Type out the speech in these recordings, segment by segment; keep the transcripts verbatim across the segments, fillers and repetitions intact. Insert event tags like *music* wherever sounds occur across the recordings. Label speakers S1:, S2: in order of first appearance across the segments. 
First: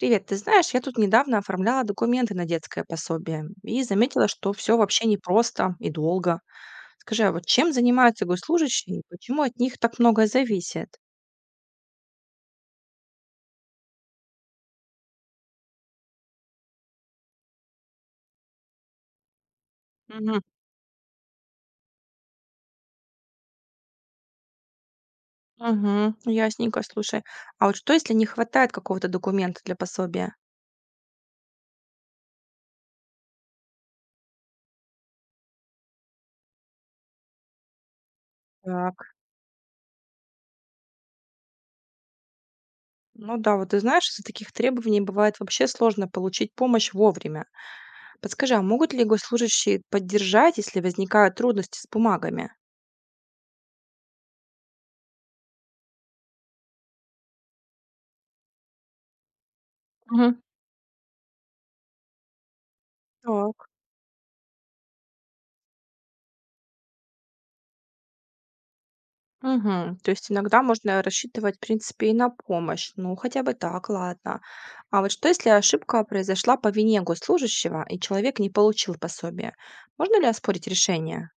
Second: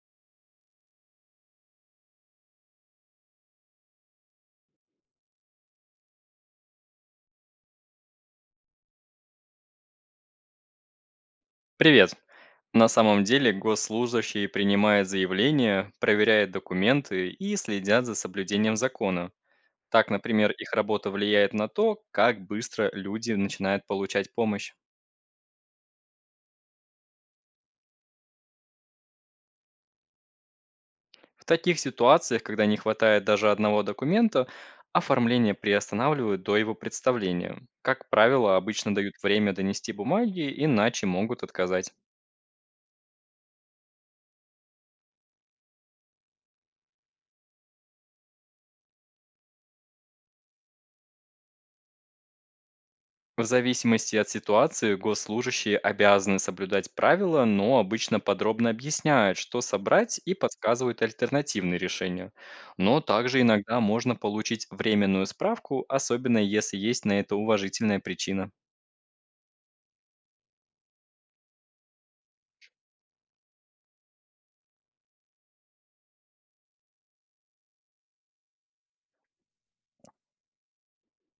S1: Привет, ты знаешь, я тут недавно оформляла документы на детское пособие и заметила, что все вообще непросто и долго. Скажи, а вот чем занимаются госслужащие и почему от них так многое зависит?
S2: Привет. На самом деле госслужащие принимают заявления, проверяют документы и следят за соблюдением закона. Так,
S1: Мгм.
S2: например, их работа влияет на то, как быстро люди начинают получать помощь.
S1: Угу, ясненько, слушай. А вот что, если не хватает какого-то документа для пособия?
S2: В таких ситуациях, когда не хватает даже одного документа, оформление приостанавливают до его представления. Как правило, обычно
S1: Так.
S2: дают время донести бумаги, иначе могут отказать.
S1: Ну да, вот ты знаешь, из-за таких требований бывает вообще сложно получить помощь вовремя. Подскажи, а могут ли госслужащие поддержать, если возникают трудности с бумагами?
S2: В зависимости от ситуации госслужащие обязаны соблюдать правила, но обычно подробно объясняют, что собрать и
S1: Мгм.
S2: подсказывают альтернативные решения. Но также
S1: Так.
S2: иногда можно получить временную справку, особенно если есть на это уважительная причина.
S1: Мгм. То есть иногда можно рассчитывать, в принципе, и на помощь. Ну, хотя бы так, ладно. А вот что, если ошибка произошла по вине госслужащего, и человек не получил пособие? Можно ли оспорить решение?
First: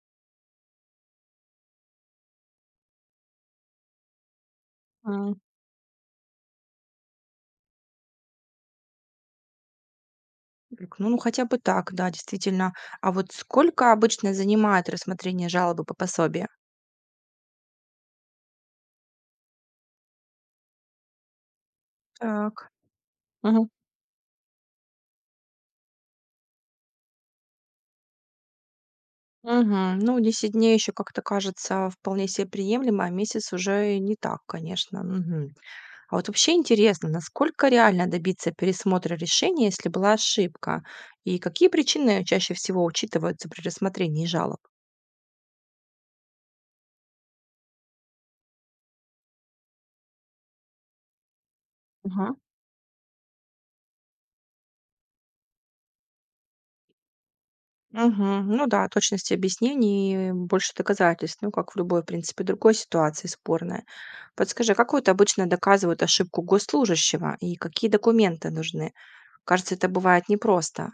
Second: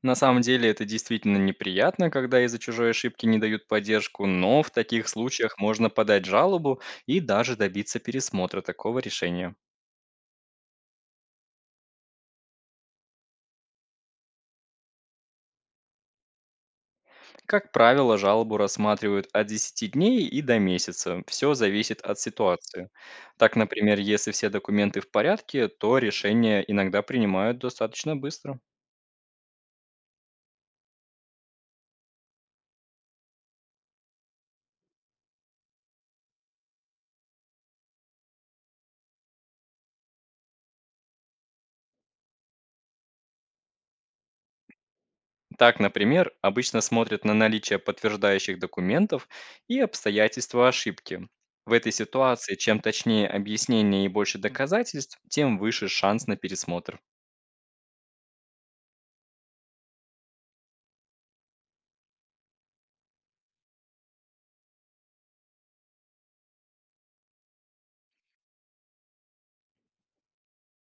S2: На самом деле это действительно неприятно, когда из-за чужой ошибки не дают поддержку, но в таких
S1: М,
S2: случаях можно подать жалобу и даже добиться пересмотра такого решения.
S1: так, Ну, ну, хотя бы так, да, действительно. А вот сколько обычно занимает рассмотрение жалобы по пособию?
S2: Как правило, жалобу рассматривают от десяти дней и до месяца. Все зависит от
S1: Так.
S2: ситуации. Так,
S1: Мгм.
S2: например, если все документы в порядке, то решение иногда принимают достаточно быстро.
S1: Мгм. Ну, десять дней еще как-то кажется вполне себе приемлемо, а месяц уже не так, конечно. Мгм. А вот вообще интересно, насколько реально добиться пересмотра решения, если была ошибка? И какие причины чаще всего учитываются при рассмотрении жалоб?
S2: Так, например, обычно смотрят на наличие подтверждающих документов и обстоятельства ошибки. В этой
S1: Ага.
S2: ситуации, чем точнее объяснение и больше доказательств, тем выше шанс на пересмотр.
S1: Мгм. Ну да, точность объяснений, больше доказательств, ну как в любой, в принципе, другой ситуации спорная. Подскажи, а как вот обычно доказывают ошибку госслужащего и какие документы нужны? Кажется, это бывает непросто.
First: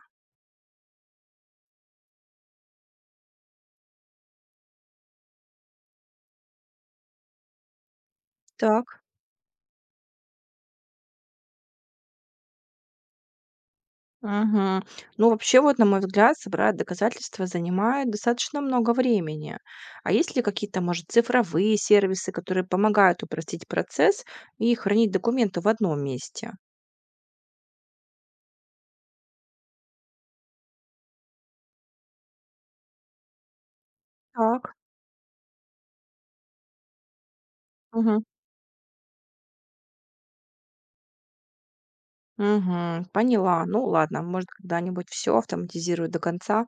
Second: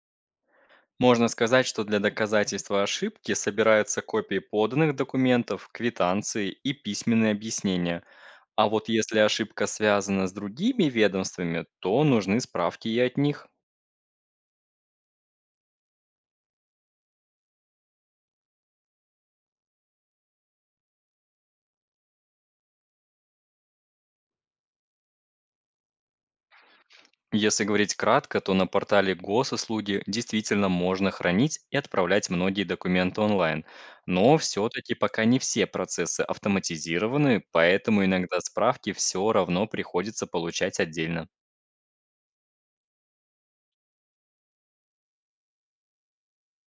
S2: Можно сказать, что для доказательства ошибки собираются копии поданных документов, квитанции и письменные объяснения. А
S1: Так.
S2: вот если ошибка связана с другими ведомствами, то нужны справки и от них.
S1: Мгм. Ну, вообще, вот, на мой взгляд, собрать доказательства занимает достаточно много времени. А есть ли какие-то, может, цифровые сервисы, которые помогают упростить процесс и хранить документы в одном месте?
S2: Если говорить кратко, то на портале госуслуги действительно можно хранить и отправлять многие документы онлайн. Но
S1: Так.
S2: все-таки пока не все процессы автоматизированы, поэтому
S1: Мгм.
S2: иногда справки все равно приходится получать отдельно.
S1: Мгм. Поняла. Ну, ладно, может, когда-нибудь все автоматизирую до конца.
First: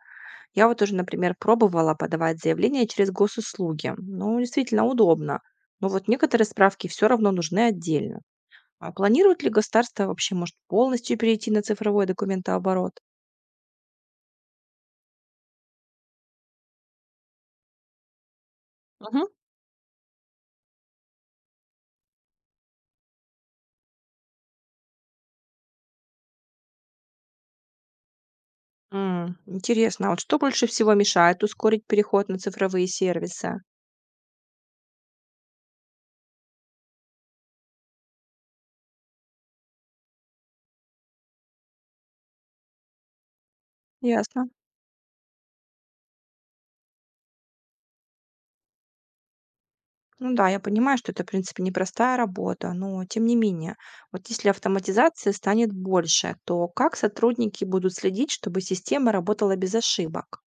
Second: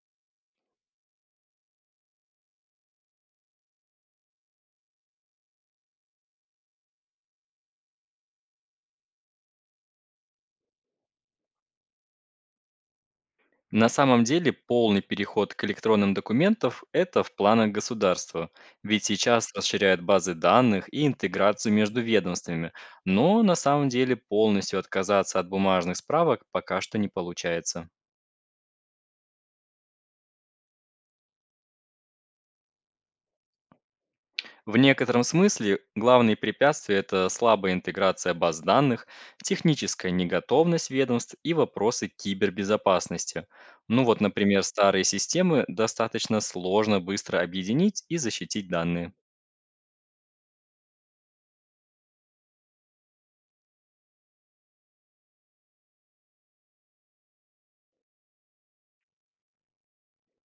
S1: Я вот уже, например, пробовала подавать заявление через госуслуги. Ну, действительно удобно. Но вот некоторые справки все равно нужны отдельно. А планирует ли государство вообще, может, полностью перейти на цифровой документооборот?
S2: На самом деле полный переход к электронным документам – это в планах государства, ведь
S1: Мгм.
S2: сейчас расширяют базы данных и интеграцию между ведомствами, но на самом деле полностью отказаться от бумажных справок пока что не получается.
S1: М, интересно, а вот что больше всего мешает ускорить переход на цифровые сервисы?
S2: В некотором смысле главные препятствия – это слабая интеграция баз данных, техническая неготовность ведомств и вопросы кибербезопасности. Ну вот,
S1: Ясно.
S2: например, старые системы достаточно сложно быстро объединить и защитить данные.
S1: Ну да, я понимаю, что это, в принципе, непростая работа, но тем не менее, вот если автоматизация станет больше, то как сотрудники будут следить, чтобы система работала без ошибок?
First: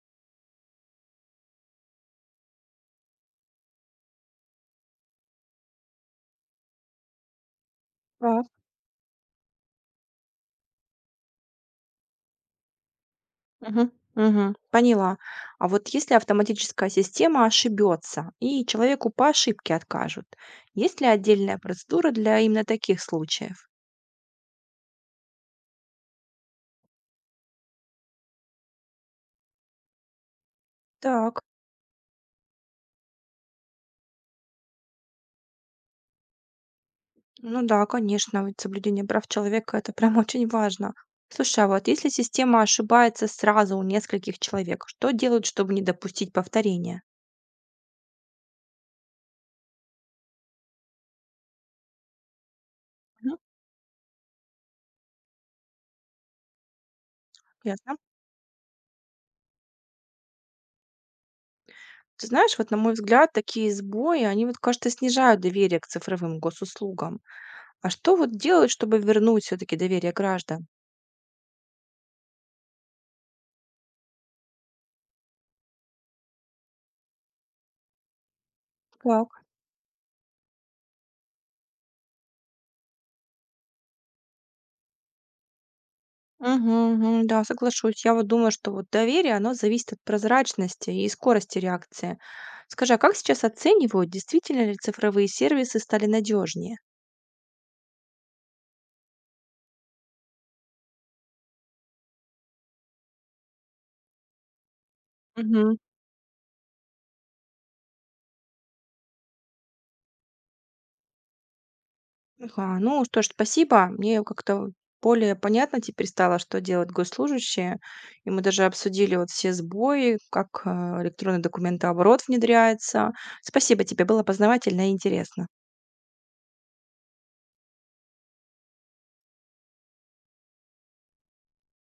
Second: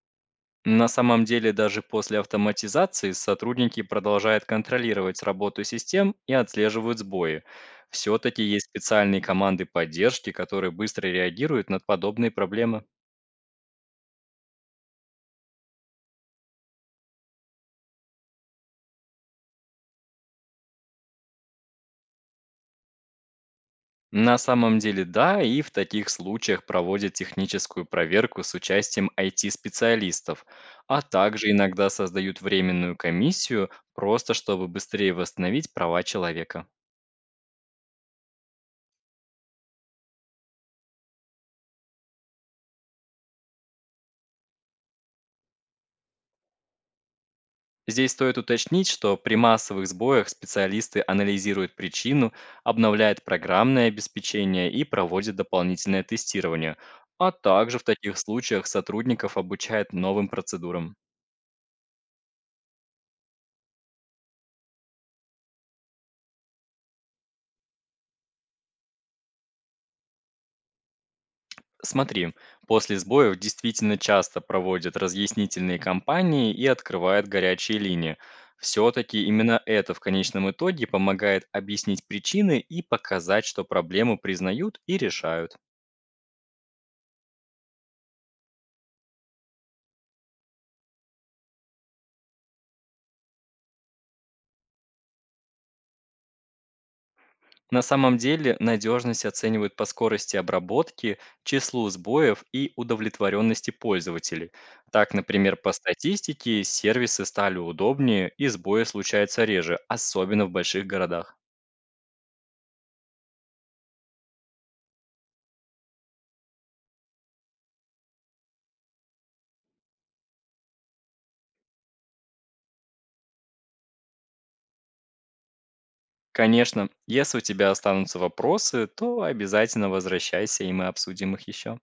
S2: На самом деле, даже после автоматизации сотрудники продолжают контролировать работу систем и отслеживают сбои. Все-таки
S1: Так.
S2: есть специальные команды поддержки, которые быстро реагируют на подобные проблемы.
S1: Мгм, мгм. Поняла. А вот если автоматическая система ошибется и человеку по ошибке откажут, есть ли отдельная процедура для именно таких случаев?
S2: На самом деле, да, и в таких случаях проводят техническую проверку с участием I T-специалистов, а
S1: Так,
S2: также иногда создают временную комиссию, просто чтобы быстрее восстановить права человека.
S1: ну да, конечно, ведь соблюдение прав человека это прям *laughs* очень важно. Слушай, а вот если система ошибается сразу у нескольких человек, что делают, чтобы не допустить повторения?
S2: Здесь стоит уточнить, что при массовых сбоях специалисты анализируют причину, обновляют
S1: Мгм,
S2: программное обеспечение и проводят дополнительное тестирование, а также в
S1: ясно.
S2: таких случаях сотрудников обучают новым процедурам.
S1: Ты знаешь, вот на мой взгляд, такие сбои, они вот, кажется, снижают доверие к цифровым госуслугам. А что вот делать, чтобы вернуть все-таки доверие граждан?
S2: Смотри, после сбоев действительно часто проводят разъяснительные кампании и открывают горячие линии. Все-таки
S1: Так.
S2: именно это в конечном итоге помогает объяснить причины и показать, что проблему признают и решают.
S1: Мгм, мгм, да, соглашусь. Я вот думаю, что вот доверие, оно зависит от прозрачности и скорости реакции. Скажи, а как сейчас оценивают, действительно ли цифровые сервисы стали надежнее?
S2: На самом деле надежность оценивают по скорости обработки, числу сбоев и удовлетворенности пользователей. Так, например, по
S1: Мгм.
S2: статистике сервисы стали удобнее и сбои случаются реже, особенно в больших городах.
S1: Ага, ну что ж, спасибо. Мне как-то более понятно теперь стало, что делают госслужащие. И мы даже обсудили вот все сбои, как э, электронный документооборот внедряется. Спасибо тебе, было познавательно и интересно.
S2: Конечно, если у тебя останутся вопросы, то обязательно возвращайся, и мы обсудим их еще.